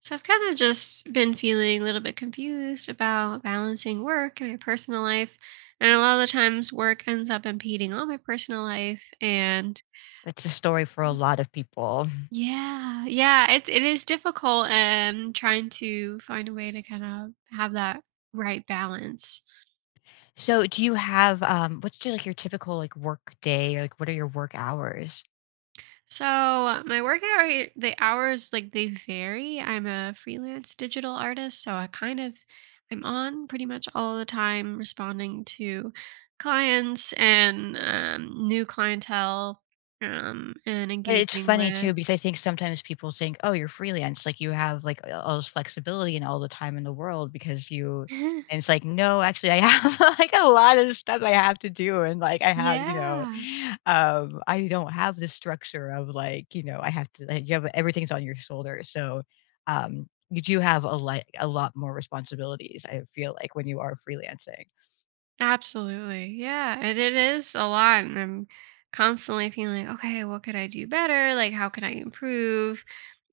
So I've kind of just been feeling a little bit confused about balancing work and my personal life. And a lot of the times work ends up impeding on my personal life. And That's the story for a lot of people. yeah, yeah, it is difficult, and trying to find a way to kind of have that right balance. So do you have, what's your, like, your typical, like, work day? Like, what are your work hours? So my work hour, the hours like they vary. I'm a freelance digital artist, so I kind of I'm on pretty much all the time responding to clients and new clientele, and It's engaging funny with. too because I think sometimes people think, "Oh, you're freelance, like, you have, like, a all this flexibility and all the time in the world because you," and it's like, "No, actually, I have, like, a lot of stuff I have to do, and, like, I have, Yeah, I don't have the structure of, like, I have to like, you have everything's on your shoulders." So, you do have a lot more responsibilities, I feel like, when you are freelancing. absolutely. Yeah, and it is a lot, and I'm constantly feeling okay. What could I do better? Like, how can I improve?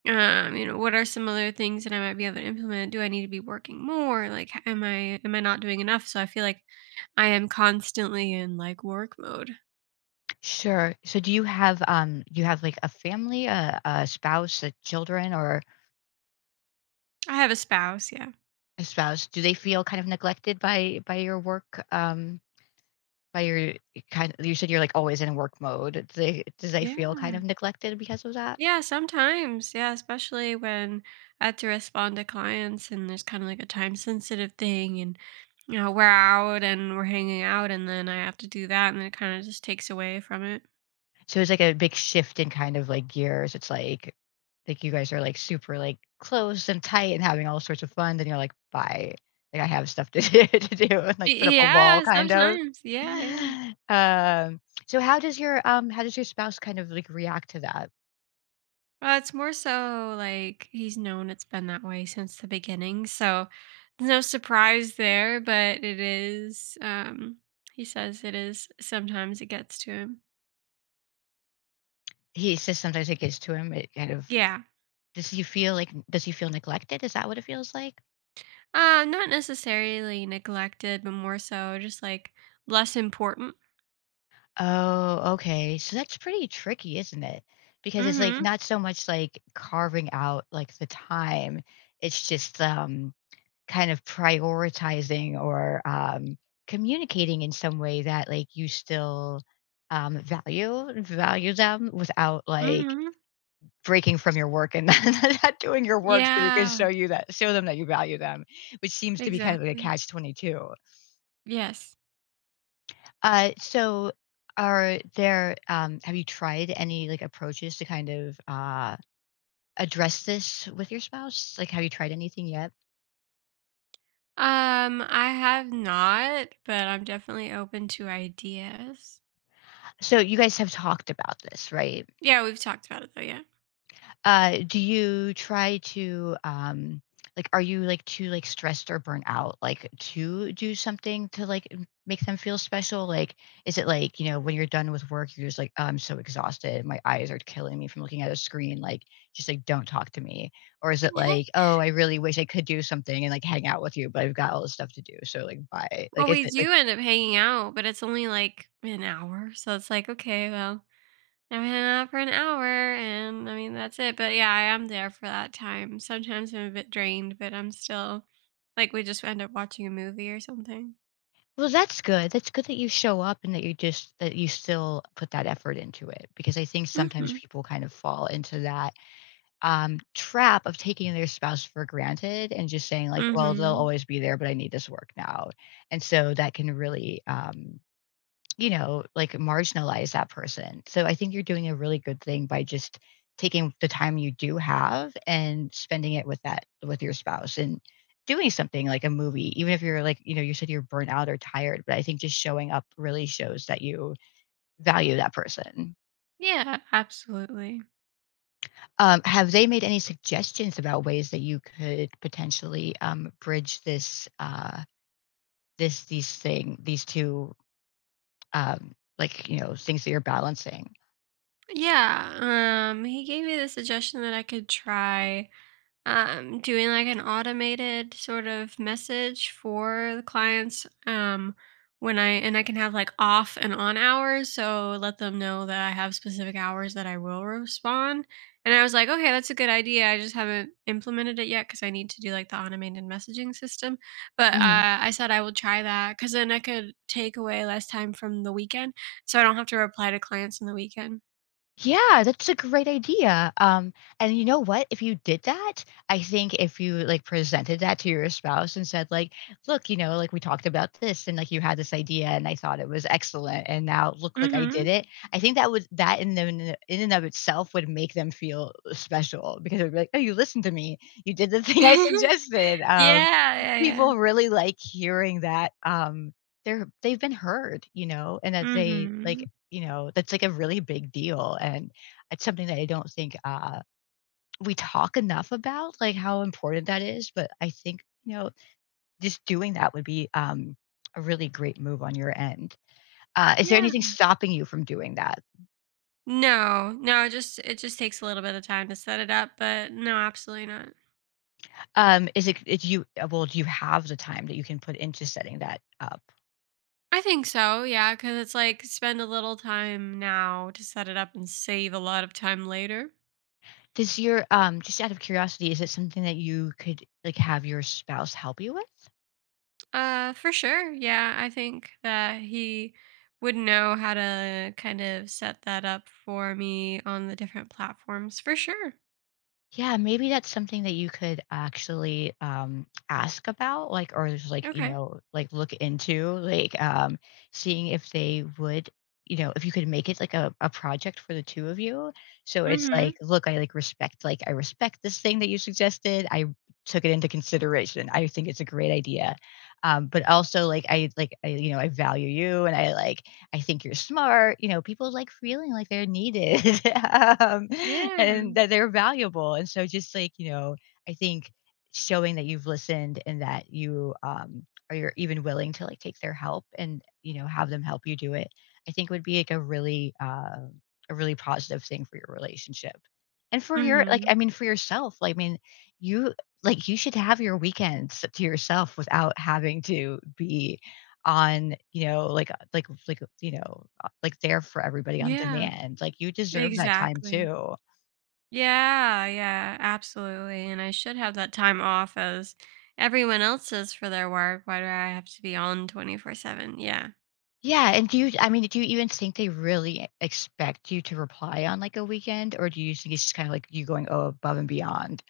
You know, what are some other things that I might be able to implement? Do I need to be working more? Like, am I not doing enough? So I feel like I am constantly in like work mode. Sure. So do you have, like, a family, a spouse, children, or I have a spouse, yeah. Spouse, do they feel kind of neglected by your work, by your kind you said you're, like, always in work mode. Do they does they Yeah. feel kind of neglected because of that? Yeah, sometimes. Yeah, especially when I have to respond to clients and there's kind of like a time sensitive thing, and you know, we're out and we're hanging out and then I have to do that and then it kind of just takes away from it. So it's, like, a big shift in kind of, like, gears. It's, like, you guys are, like, super, like, close and tight and having all sorts of fun, then you're, like, "Bye. Like, I have stuff to do to do," and, like, put up a wall Yeah, kind of. sometimes. Yeah, yeah. Um, so how does your spouse kind of, like, react to that? Well, it's more so like he's known it's been that way since the beginning, so there's no surprise there, but it is he says it is sometimes it gets to him. He says sometimes it gets to him, it kind of Yeah. Does he feel neglected? Is that what it feels like? Uh, not necessarily neglected, but more so just like less important. Oh, okay. So that's pretty tricky, isn't it? Because it's like Mhm. not so much like carving out like the time. It's just kind of prioritizing or communicating in some way that like you still value them without like Mhm. breaking from your work and not doing your work so you can show Yeah, you that show them that you value them, which seems to be kind of like a exactly. catch 22. Yes. So are there, have you tried any like approaches to kind of address this with your spouse? Like, have you tried anything yet? I have not, but I'm definitely open to ideas. So you guys have talked about this, right? Yeah, we've talked about it though, yeah. Do you try to, like, are you like too like stressed or burnt out, like to do something to like make them feel special? Like, is it like, when you're done with work, you're just like, "Oh, I'm so exhausted. My eyes are killing me from looking at a screen. Like, just like, don't talk to me. Or is it like, oh, I really wish I could do something and like hang out with you, but I've got all this stuff to do. So like, bye. Well, Like, is we it like, do end up hanging out, but it's only like an hour. So it's like, okay, well, I'm hanging out for an hour. And I mean, that's it. But yeah, I am there for that time. Sometimes I'm a bit drained, but I'm still like, we just end up watching a movie or something. Well, that's good. That's good that you show up and that you still put that effort into it because I think Mm sometimes hmm. people kind of fall into that trap of taking their spouse for granted and just saying like, mm "Well, they'll hmm. always be there, but I need this work now," and so that can really like marginalize that person. So I think you're doing a really good thing by just taking the time you do have and spending it with your spouse and doing something like a movie even if you're like you said you're burnt out or tired but I think just showing up really shows that you value that person. Yeah, absolutely. Have they made any suggestions about ways that you could potentially bridge this these two um, like things that you're balancing? Yeah. He gave me the suggestion that I could try doing like an automated sort of message for the clients, when I and I can have like off and on hours, so let them know that I have specific hours that I will respond. And I was like, okay, that's a good idea. I just haven't implemented it yet because I need to do like the automated messaging system. But Mm-hmm. I said I will try that because then I could take away less time from the weekend, so I don't have to reply to clients on the weekend. Yeah, that's a great idea. And you know what? If you did that, I think if you like presented that to your spouse and said, like, look, like we talked about this and like you had this idea and I thought it was excellent and now look like I Mm-hmm. did it. I think that would that in the, in and of itself would make them feel special because it would be like, oh, you listened to me. You did the thing I Yeah, suggested. Yeah, yeah. People really like hearing that, they've been heard, and that they like, Mm-hmm. That's like a really big deal, and it's something that I don't think, we talk enough about, like, how important that is, but I think, just doing that would be, a really great move on your end. Is there Yeah. anything stopping you from doing that? No, no, it just takes a little bit of time to set it up, but no, absolutely not. Is it it's you well, do you have the time that you can put into setting that up? I think so, yeah, because it's like spend a little time now to set it up and save a lot of time later. Does your just out of curiosity, is it something that you could, like, have your spouse help you with? For sure, yeah, I think that he would know how to kind of set that up for me on the different platforms for sure. Yeah, maybe that's something that you could actually, ask about, like, or just, like, Okay. Like, look into, like, seeing if they would if you could make it, like, a project for the two of you. So it's Mm-hmm. like, "Look, I respect this thing that you suggested. I took it into consideration. I think it's a great idea. But also, like, I value you, and I think you're smart. You know, people like feeling like they're needed um, Yeah. and that they're valuable. And so, just like, I think showing that you've listened and that you are you're even willing to like take their help and, have them help you do it, I think would be like a a really positive thing for your relationship. And for your, like, Mm-hmm. I mean, for yourself, like, I mean, you, you should have your weekends to yourself without having to be on, like like, like, there for everybody on Yeah. demand, like, you deserve that time Exactly. too. Yeah, yeah, absolutely. And I should have that time off as everyone else is for their work. Why do I have to be on 24/7? Yeah. Yeah, and do you even think they really expect you to reply on, like, a weekend, or do you think it's just kinda, like, you going oh above and beyond?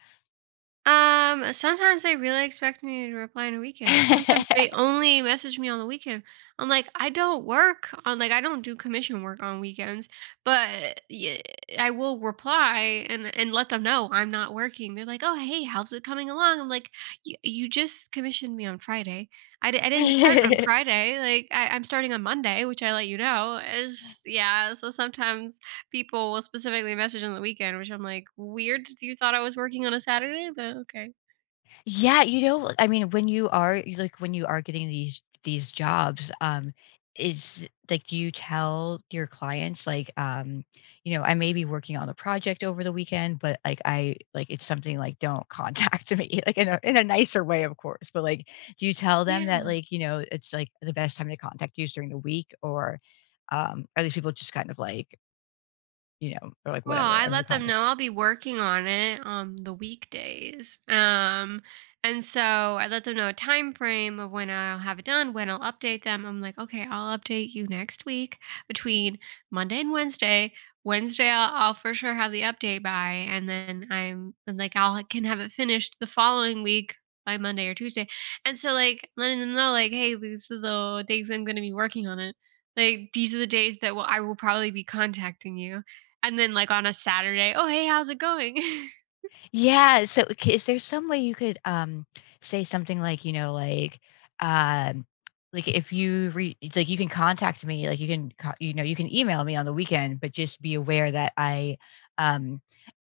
Sometimes they really expect me to reply on a weekend. Sometimes they only message me on the weekend. I'm like, I don't work on like I don't do commission work on weekends, but yeah, I will reply and let them know I'm not working. They're like, oh hey, how's it coming along? I'm like, You just commissioned me on Friday. I didn't start on Friday. Like I'm starting on Monday, which I let you know. Is yeah. So sometimes people will specifically message on the weekend, which I'm like, weird that you thought I was working on a Saturday, but okay. Yeah, I mean, when you are getting these jobs, is like do you tell your clients like, I may be working on a project over the weekend, but like I like it's something like don't contact me like in a nicer way, of course. But like, do you tell them that Yeah. like it's like the best time to contact you is during the week, or are these people just kind of like or like Well, whatever? I I'm gonna let them contact. know I'll be working on it on the weekdays. And so I let them know a time frame of when I'll have it done, when I'll update them. I'm like, okay, I'll update you next week between Monday and Wednesday. Wednesday, I'll for sure have the update by, and then I'm and like, I'll can have it finished the following week by Monday or Tuesday. And so, like, letting them know, like, hey, these are the days I'm going to be working on it. Like, these are the days that will I will probably be contacting you, and then, like, on a Saturday, "Oh, hey, how's it going?" Yeah, so c is there some way you could, say something like, um, like, if you re it's like, you can contact me, like, you can co you know, you can email me on the weekend, but just be aware that I, um,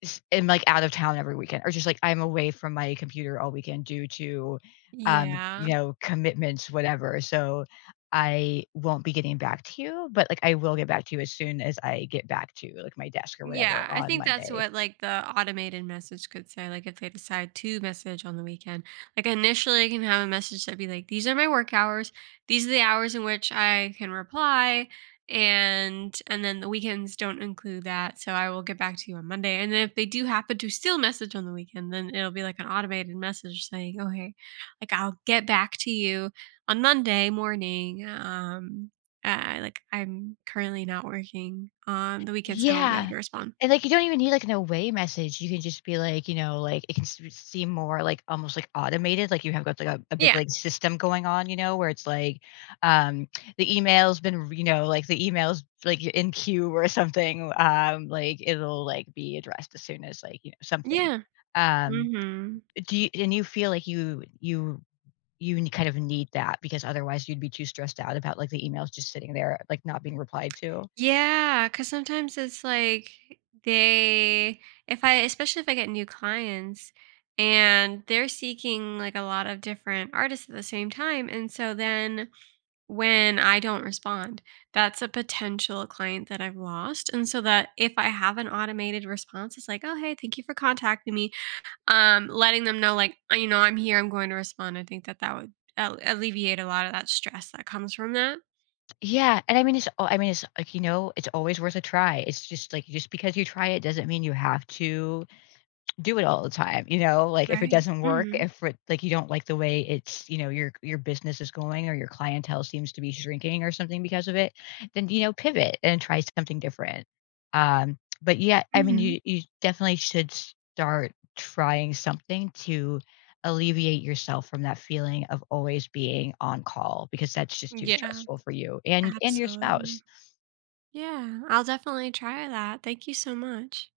s am, like, out of town every weekend, or just, like, I'm away from my computer all weekend due to, Yeah. Commitments, whatever, so I won't be getting back to you, but, like, I will get back to you as soon as I get back to, like, my desk or whatever Yeah, I on think that's Monday. what, like, the automated message could say, like, if they decide to message on the weekend. Like, initially, I can have a message that'd be like, "These are my work hours. These are the hours in which I can reply, and then the weekends don't include that, so I will get back to you on Monday." And then if they do happen to still message on the weekend, then it'll be, like, an automated message saying, "Oh, hey, like, I'll get back to you on Monday morning, like, I'm currently not working on the weekends, so I won't be able Yeah. to respond. And, like, you don't even need, like, an away message. You can just be, like, like, it can s seem more, like, almost, like, automated, like, you have got, like, a big, Yeah. like, system going on, where it's, like, um, the email's, like, you're in queue or something, like, it'll, like, be addressed as soon as, like, something. Yeah. Um, Mhm. do you and you feel like you n kind of need that because otherwise you'd be too stressed out about, like, the emails just sitting there, like, not being replied to? Because sometimes it's like they if I especially if I get new clients and they're seeking, like, a lot of different artists at the same time, and so then when I don't respond, that's a potential client that I've lost, and so that if I have an automated response, it's like, "Oh, hey, thank you for contacting me. Letting them know, like, you know, I'm here, I'm going to respond. I think that that would al alleviate a lot of that stress that comes from that. Yeah, and I mean, it's like, it's always worth a try. It's just like, just because you try it doesn't mean you have to do it all the time, you know? Like, if it Right. doesn't work, Mhm. if it like, you don't like the way it's, your business is going or your clientele seems to be shrinking or something because of it, then, pivot and try something different. But yeah, I mean, Mhm. you definitely should start trying something to alleviate yourself from that feeling of always being on call because that's just too Yeah. stressful for you and your spouse. Absolutely. Yeah, I'll definitely try that. Thank you so much.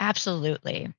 Absolutely.